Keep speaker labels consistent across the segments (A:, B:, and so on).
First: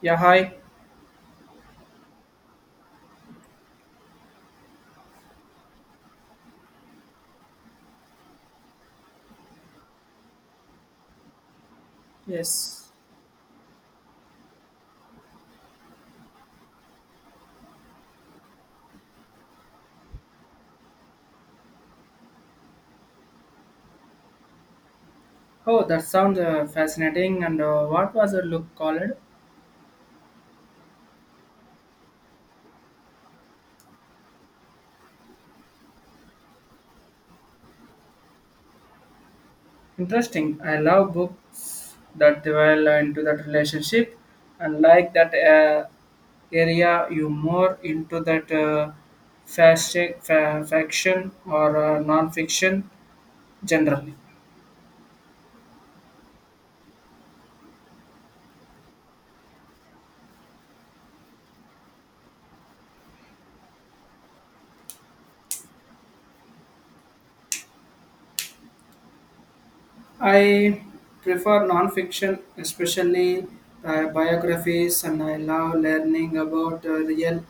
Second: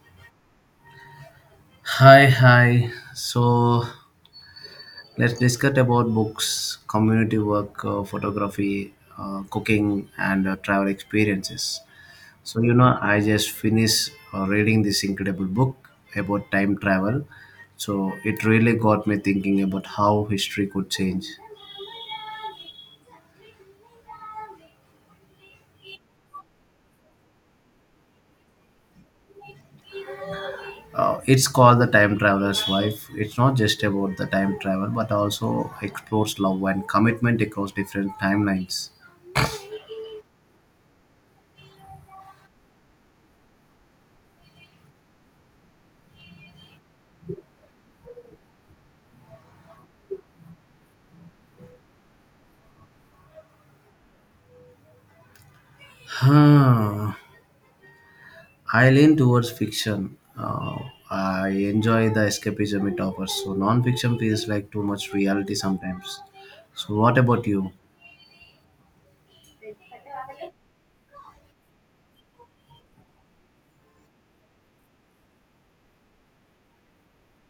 A: Yeah, hi.
B: Hi, hi. So let's discuss about books, community work, photography, cooking, and travel experiences.
A: Yes.
B: I just finished reading this incredible book about time travel. So it really got me thinking about how history could change.
A: Oh, that sounds fascinating. And what was the look called?
B: It's called The Time Traveler's Wife. It's not just about the time travel, but also explores love and commitment across different timelines.
A: Interesting. I love books that dwell into that relationship and like that area you more into that fashion, faction or non-fiction generally.
B: Huh. I lean towards fiction. I enjoy the escapism it offers. So non-fiction feels like too much reality sometimes. So what about you?
A: I prefer non-fiction, especially biographies, and I love learning about real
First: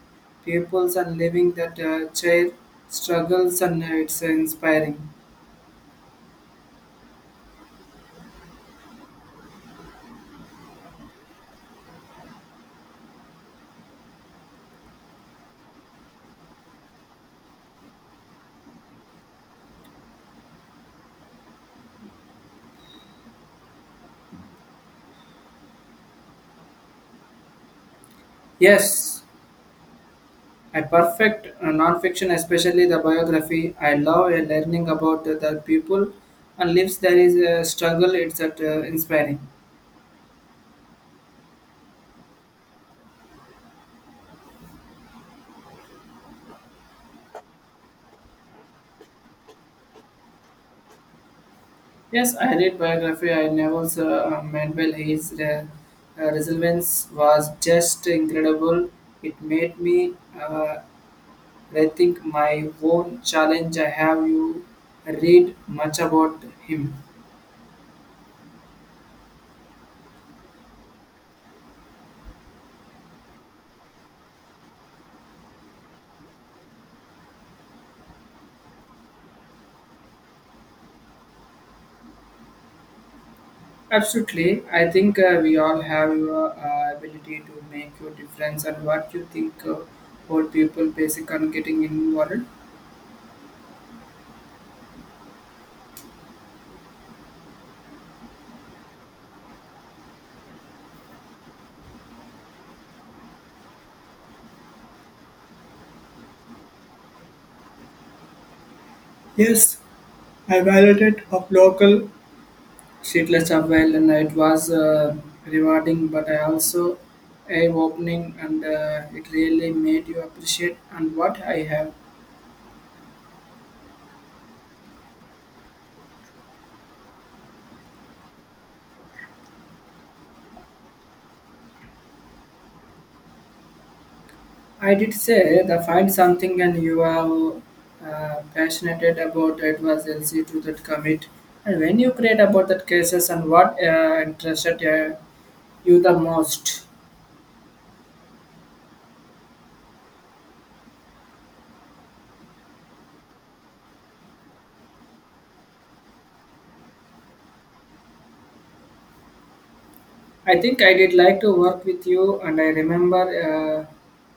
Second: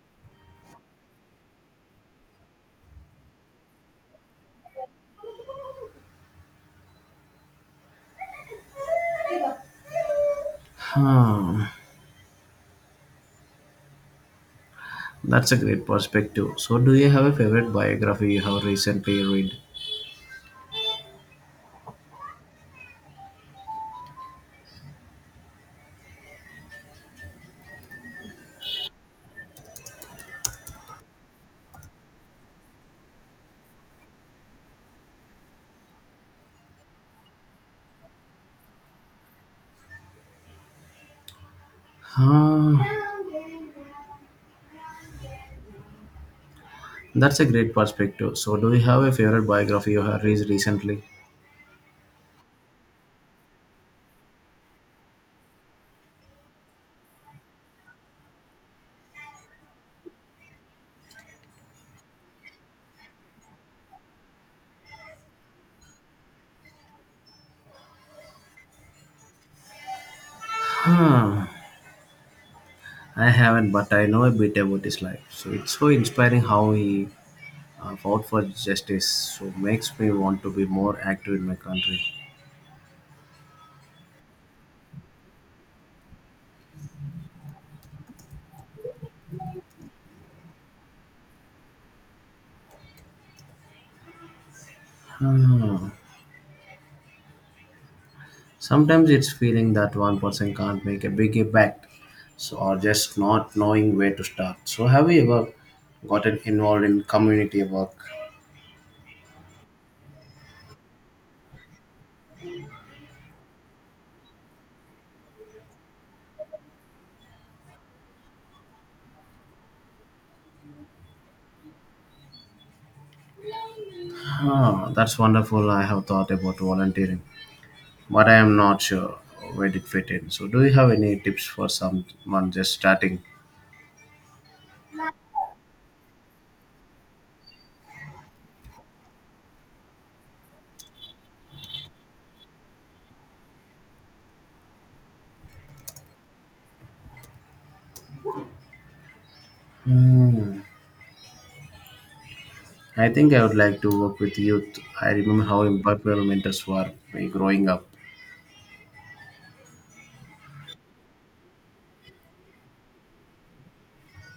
A: peoples and living that chair struggles, and it's inspiring.
B: Hmm, that's a great perspective. So do you have a favorite biography you have recently read?
A: Yes, I perfect non-fiction, especially the biography. I love learning about the people and lives there is a struggle. It's that inspiring.
B: Hmm, that's a great perspective. So do you have a favorite biography you have read recently?
A: Yes, I read biography. I Neville's Mandel. His resilience was just incredible. It made me uh, rethink my own challenge. I have you read much about him.
B: Hmm. I haven't, but I know a bit about his life. So it's so inspiring how he fought for justice. So makes me want to be more active in my country.
A: Absolutely, I think we all have your ability to make your difference. And what you think about people basic on getting involved?
B: Hmm. Sometimes it's feeling that one person can't make a big impact, so or just not knowing where to start. So have you ever gotten involved in community work?
A: Yes, I valued it of local She dressed well, and it was rewarding, but I also eye-opening, and it really made you appreciate and what I have.
B: Ah, that's wonderful. I have thought about volunteering, but I am not sure where it fit in. So do you have any tips for someone just starting?
A: I did say the find something, and you are passionate about it was easy to that commit. And when you create about that cases and what interested you the most,
B: Hmm. I think I would like to work with youth. I remember how impactful mentors were me growing up.
A: I think I did like to work with you, and I remember.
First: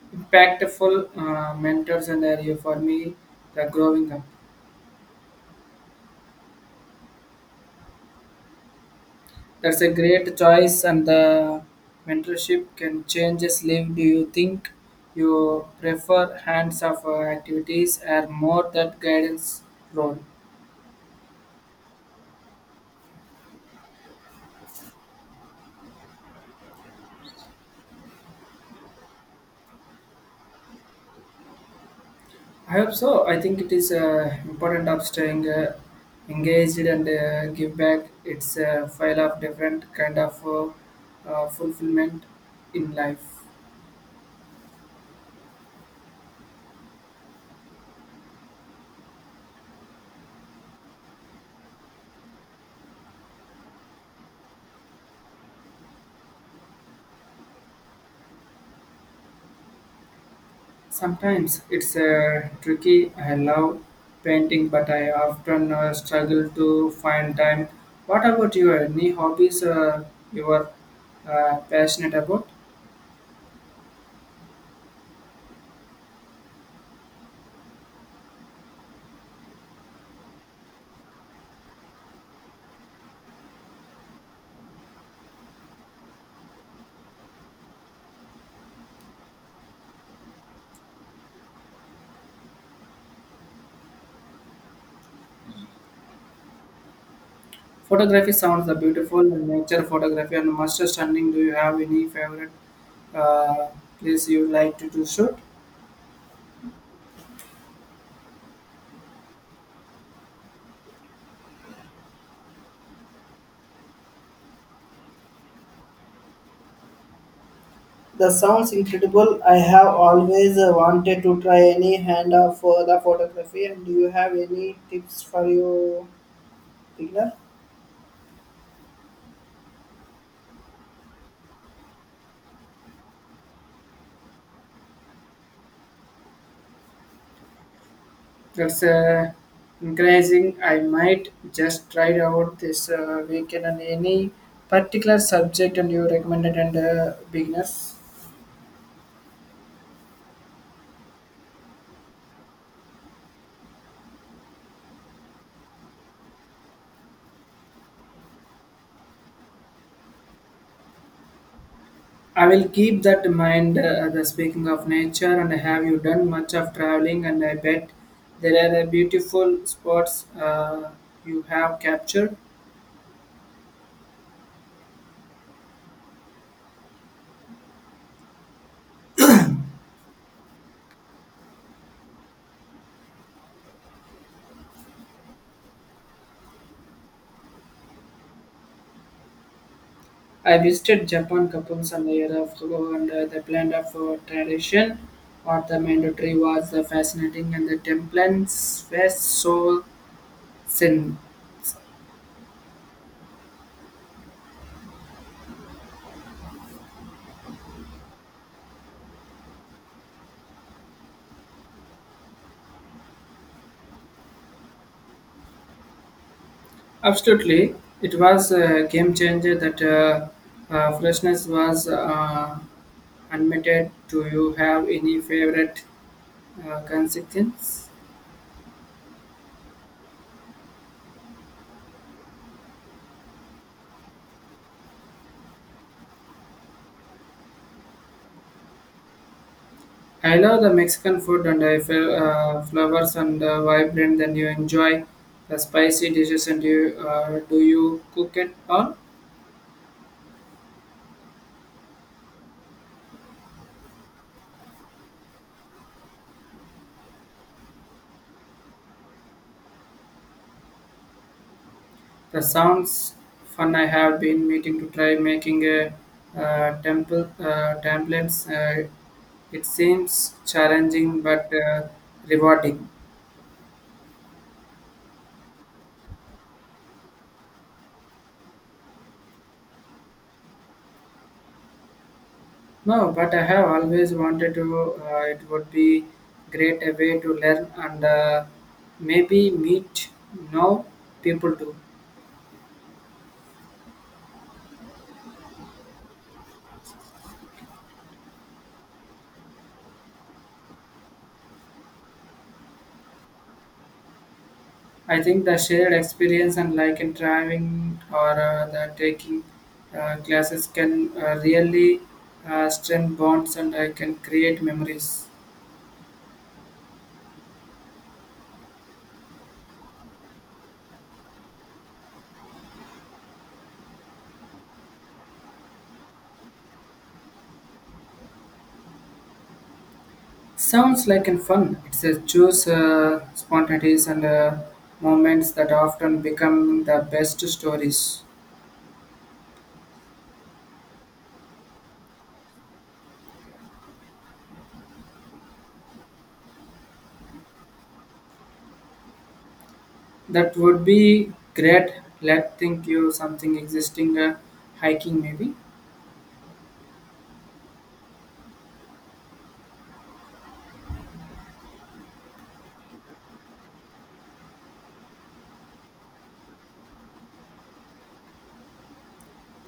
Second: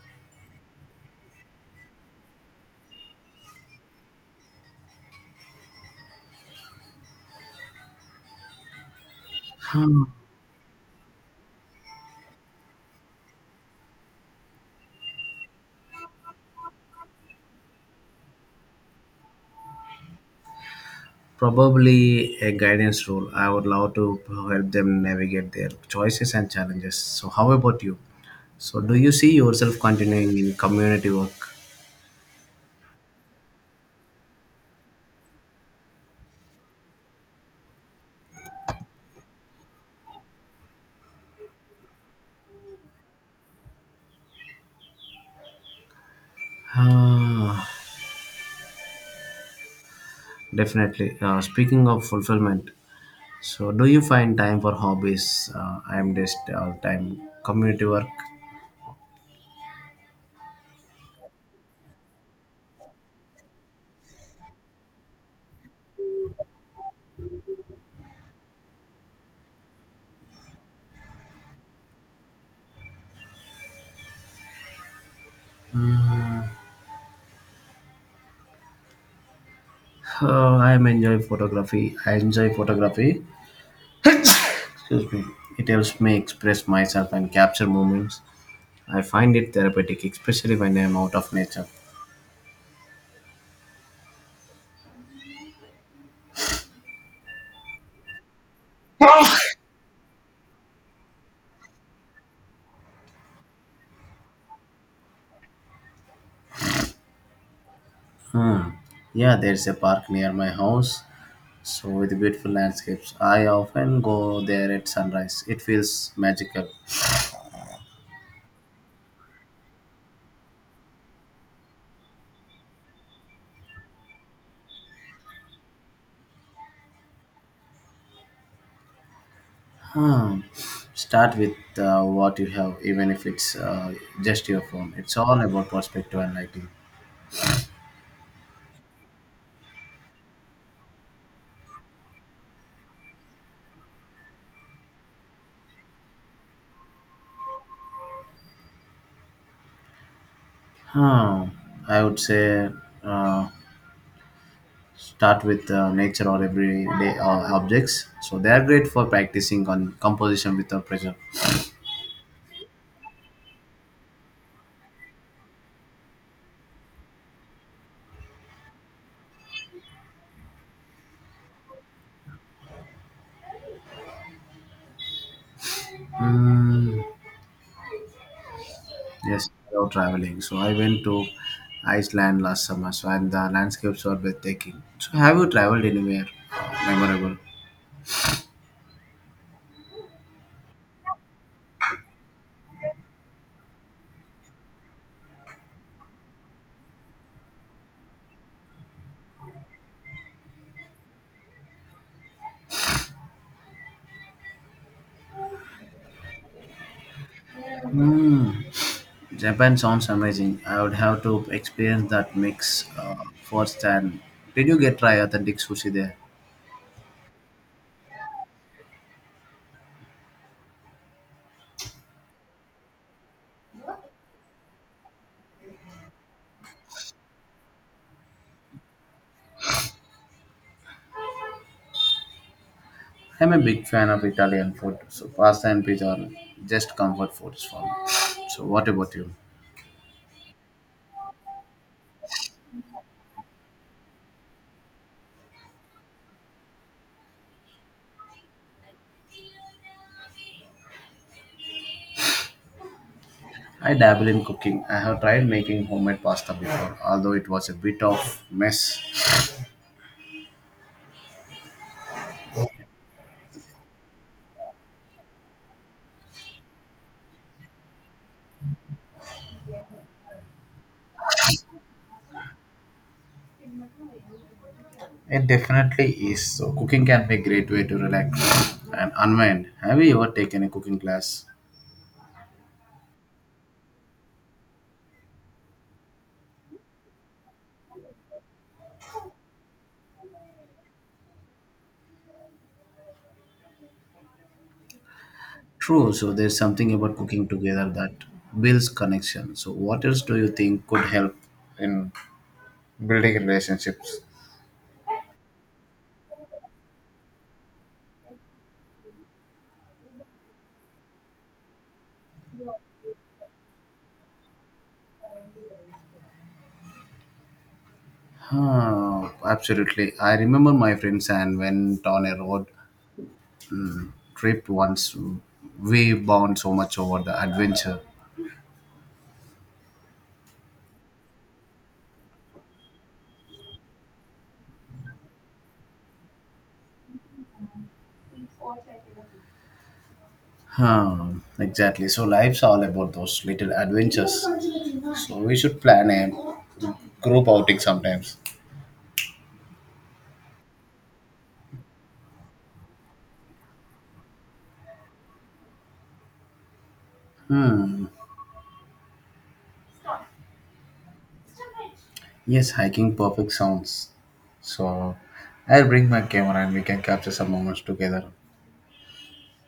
A: Impactful mentors and area for me the growing up. That's a
B: Hmm,
A: great choice, and the mentorship can changes live. Do you think you prefer hands-off activities or more that guidance role?
B: probably a guidance role. I would love to help them navigate their choices and challenges. So, how about you? So, do you see yourself continuing in community work?
A: I hope so. I think it is important of staying engaged and give back. It's a file of different kind of fulfillment in life.
B: Ah, definitely. Speaking of fulfillment, so do you find time for hobbies? I am just all time community work.
A: Sometimes it's tricky. I love painting, but I often struggle to find time. What about you? Any hobbies you are passionate about?
B: I am enjoy photography. I enjoy photography. Excuse me. It helps me express myself and capture moments. I find it therapeutic, especially when I'm out of nature.
A: Photography sounds beautiful, and nature photography and master stunning. Do you have any favorite uh, place you like to shoot?
B: Hmm. Yeah, there's a park near my house, so with beautiful landscapes. I often go there at sunrise. It feels magical.
A: The sounds incredible. I have always wanted to try any hand of the photography. And do you have any tips for your beginner?
B: Hmm. Start with what you have, even if it's just your phone. It's all about perspective and lighting.
A: That's encouraging. I might just try it out this weekend and any particular subject and you recommended and beginners.
B: Hmm. I would say uh, start with nature or everyday objects. So they are great for practicing on composition without pressure.
A: I will keep that in mind. The speaking of nature and have you done much of traveling? And I bet there are beautiful spots you have captured.
B: Mm, yes, without traveling. So I went to Iceland last summer, so and the landscapes were breathtaking. So have you traveled anywhere memorable?
A: I visited Japan couple some years ago, and the blend of tradition or the mandatory was fascinating, and the templates were so Sin.
B: Mm, Japan sounds amazing. I would have to experience that mix firsthand. Did you get try authentic sushi there?
A: Absolutely, it was a game changer that freshness was unlimited. Do you have any favorite consequence?
B: I'm a big fan of Italian food, so pasta and pizza are just comfort foods for me. So, what about you?
A: I love the Mexican food and I feel flavors and vibrant. Then you enjoy the spicy dishes and you do you cook it all?
B: I dabble in cooking. I have tried making homemade pasta before, although it was a bit of mess.
A: That sounds fun. I have been meeting to try making a temple templates. It seems challenging but rewarding.
B: It definitely is. So, cooking can be a great way to relax and unwind. Have you ever taken a cooking class?
A: No, but I have always wanted to. It would be great a way to learn and maybe meet now people too.
B: True. So, there's something about cooking together that builds connection. So, what else do you think could help in building relationships?
A: I think the shared experience and like in driving or the taking classes can really strengthen bonds and I can create memories.
B: Huh, absolutely. I remember my friends and went on a road trip once. We bond so much over the adventure.
A: Sounds like and fun. It's a choose spontaneities and moments that often become the best stories.
B: Huh, exactly. So life's all about those little adventures. So we should plan a group outing sometimes.
A: That would be great. Let think you something existing hiking maybe.
B: Hmm. Yes, hiking perfect sounds. So I'll bring my camera and we can capture some moments together.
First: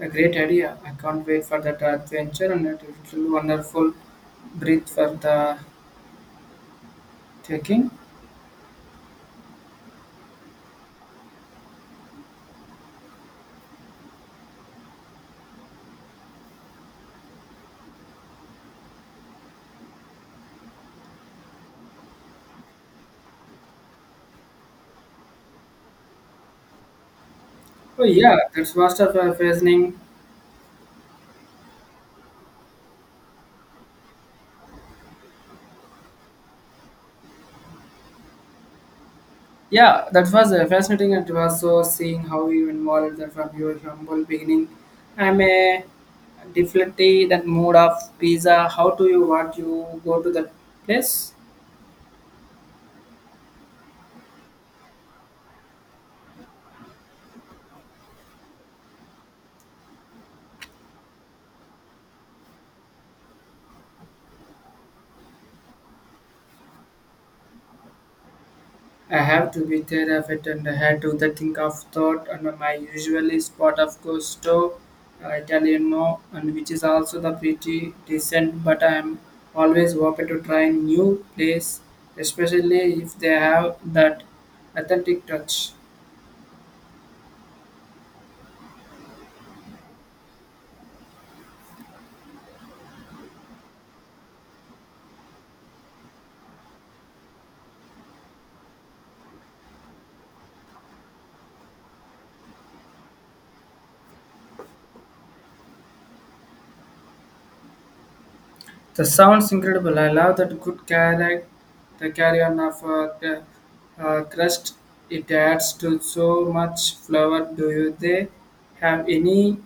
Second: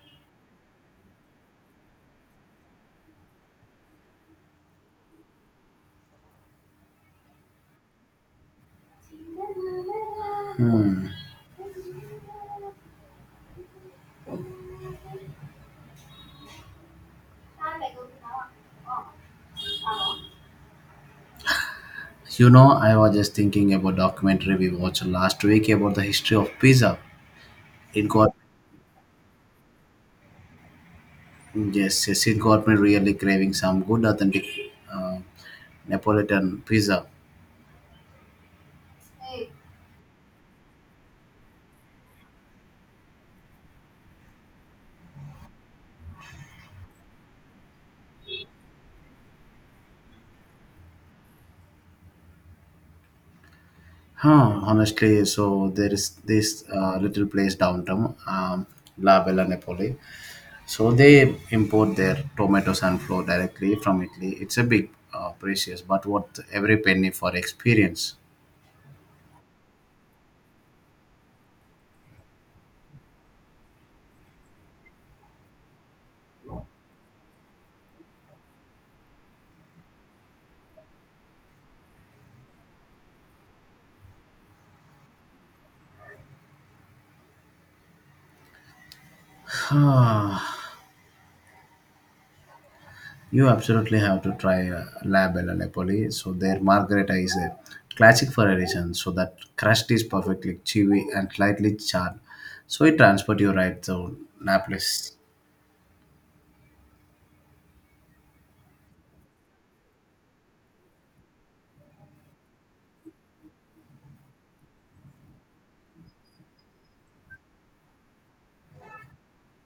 A: A great idea. I can't wait for that adventure and it will be wonderful breathe for the Trekking?
B: Hmm. You know, I was just thinking about documentary we watched last week about the history of pizza.
A: Oh
B: It got
A: yeah, that was a fascinating.
B: yes, yes, it got me really craving some good, authentic uh, Neapolitan pizza.
A: Yeah, that was fascinating, and it was so seeing how you involved that from your humble beginning. I'm a definitely that mood of pizza. How do you what you go to that place?
B: Huh, honestly, so there is this little place downtown, La Bella Napoli. So they import their tomatoes and flour directly from Italy. It's a big precious, but worth every penny for experience.
A: I have to be terrified and I had to the think of thought and my usually spot of gusto Italiano and which is also the pretty decent but I am always open to try new place especially if they have that authentic touch.
B: You absolutely have to try La Bella Napoli. So their margherita is a classic for a reason. So that crust is perfectly chewy and slightly charred. So it transport you right to Naples.
A: That sounds incredible. I love that good carry. The carry on of the crust. It adds to so much flavor. Do you they have any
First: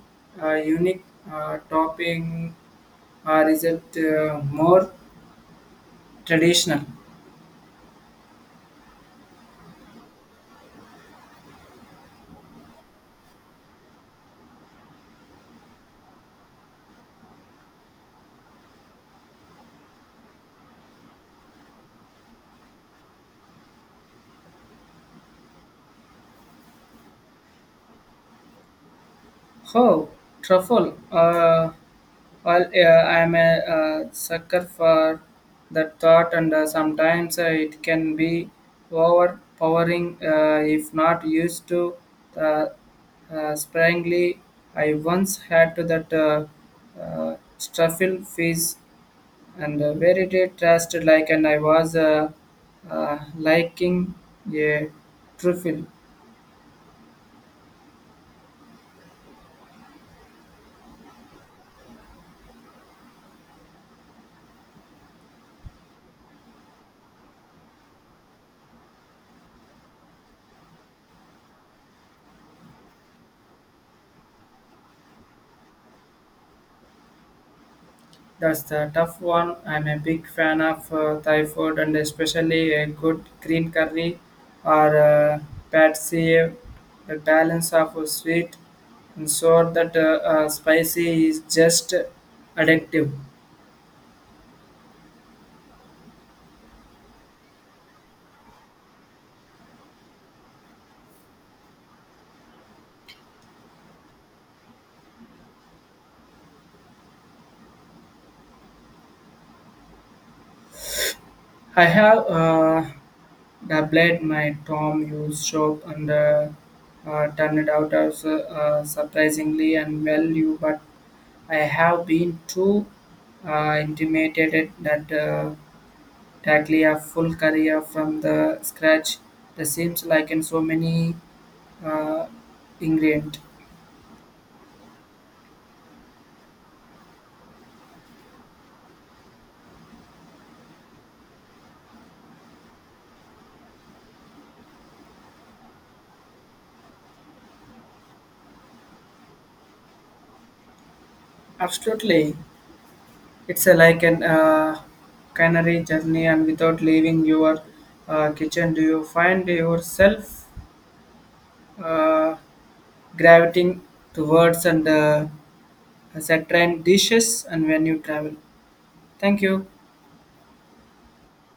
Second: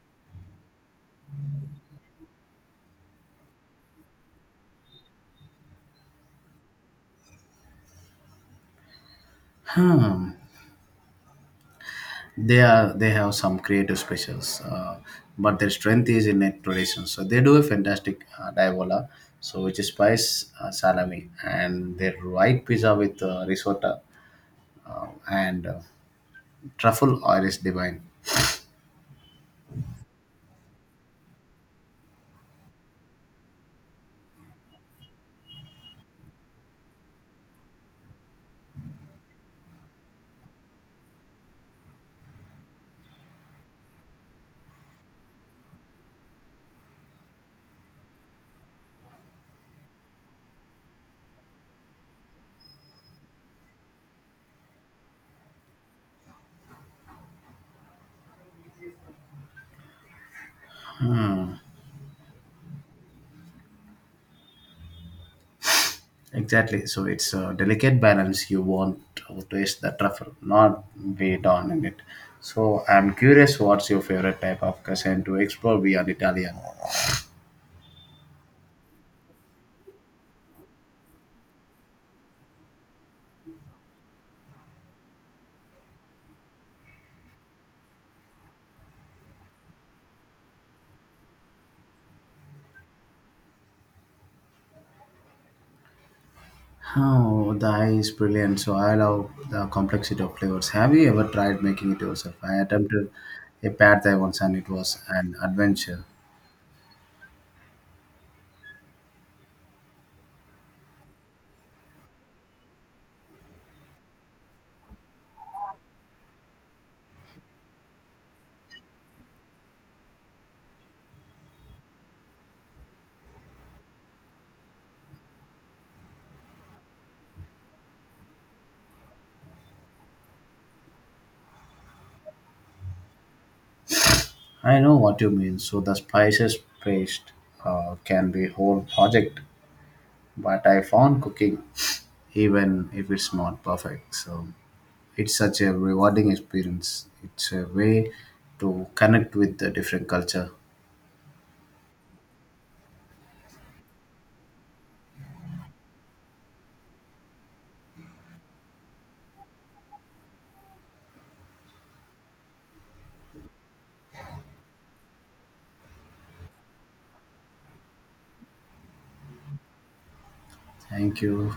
A: unique topping or is it more traditional?
B: Hmm. They are they have some creative specials, but their strength is in their tradition. So they do a fantastic diavola, so which is spice salami, and their white pizza with risotto and truffle oil is divine.
A: Oh, truffle. Well, yeah, I'm a sucker for that thought, and sometimes it can be overpowering if not used to uh, sparingly. I once had to that uh, truffle fish and where it is trashed like, and I was liking a truffle.
B: Exactly. So it's a delicate balance. You want to taste the truffle, not be down in it. So I'm curious, what's your favorite type of cuisine to explore beyond Italian?
A: That's the tough one. I'm a big fan of Thai food and especially a good green curry or pad see. The balance of sweet and sour that spicy is just addictive.
B: Oh, the eye is brilliant. So I love the complexity of flavors. Have you ever tried making it yourself? I attempted a pad thai once, and it was an adventure.
A: I have doubled my Tom Hughes shop and turned it out as surprisingly and well you but I have been too intimidated that. Taglia full career from the scratch, the seems like in so many uh, ingredient.
B: I know what you mean. So the spices paste can be whole project, but I found cooking, even if it's not perfect. So. It's such a rewarding experience. It's a way to connect with the different culture.
A: Absolutely, it's a, like an culinary journey, and without leaving your kitchen, do you find yourself uh, gravitating towards and certain dishes and when you travel? Thank you.
B: Thank you.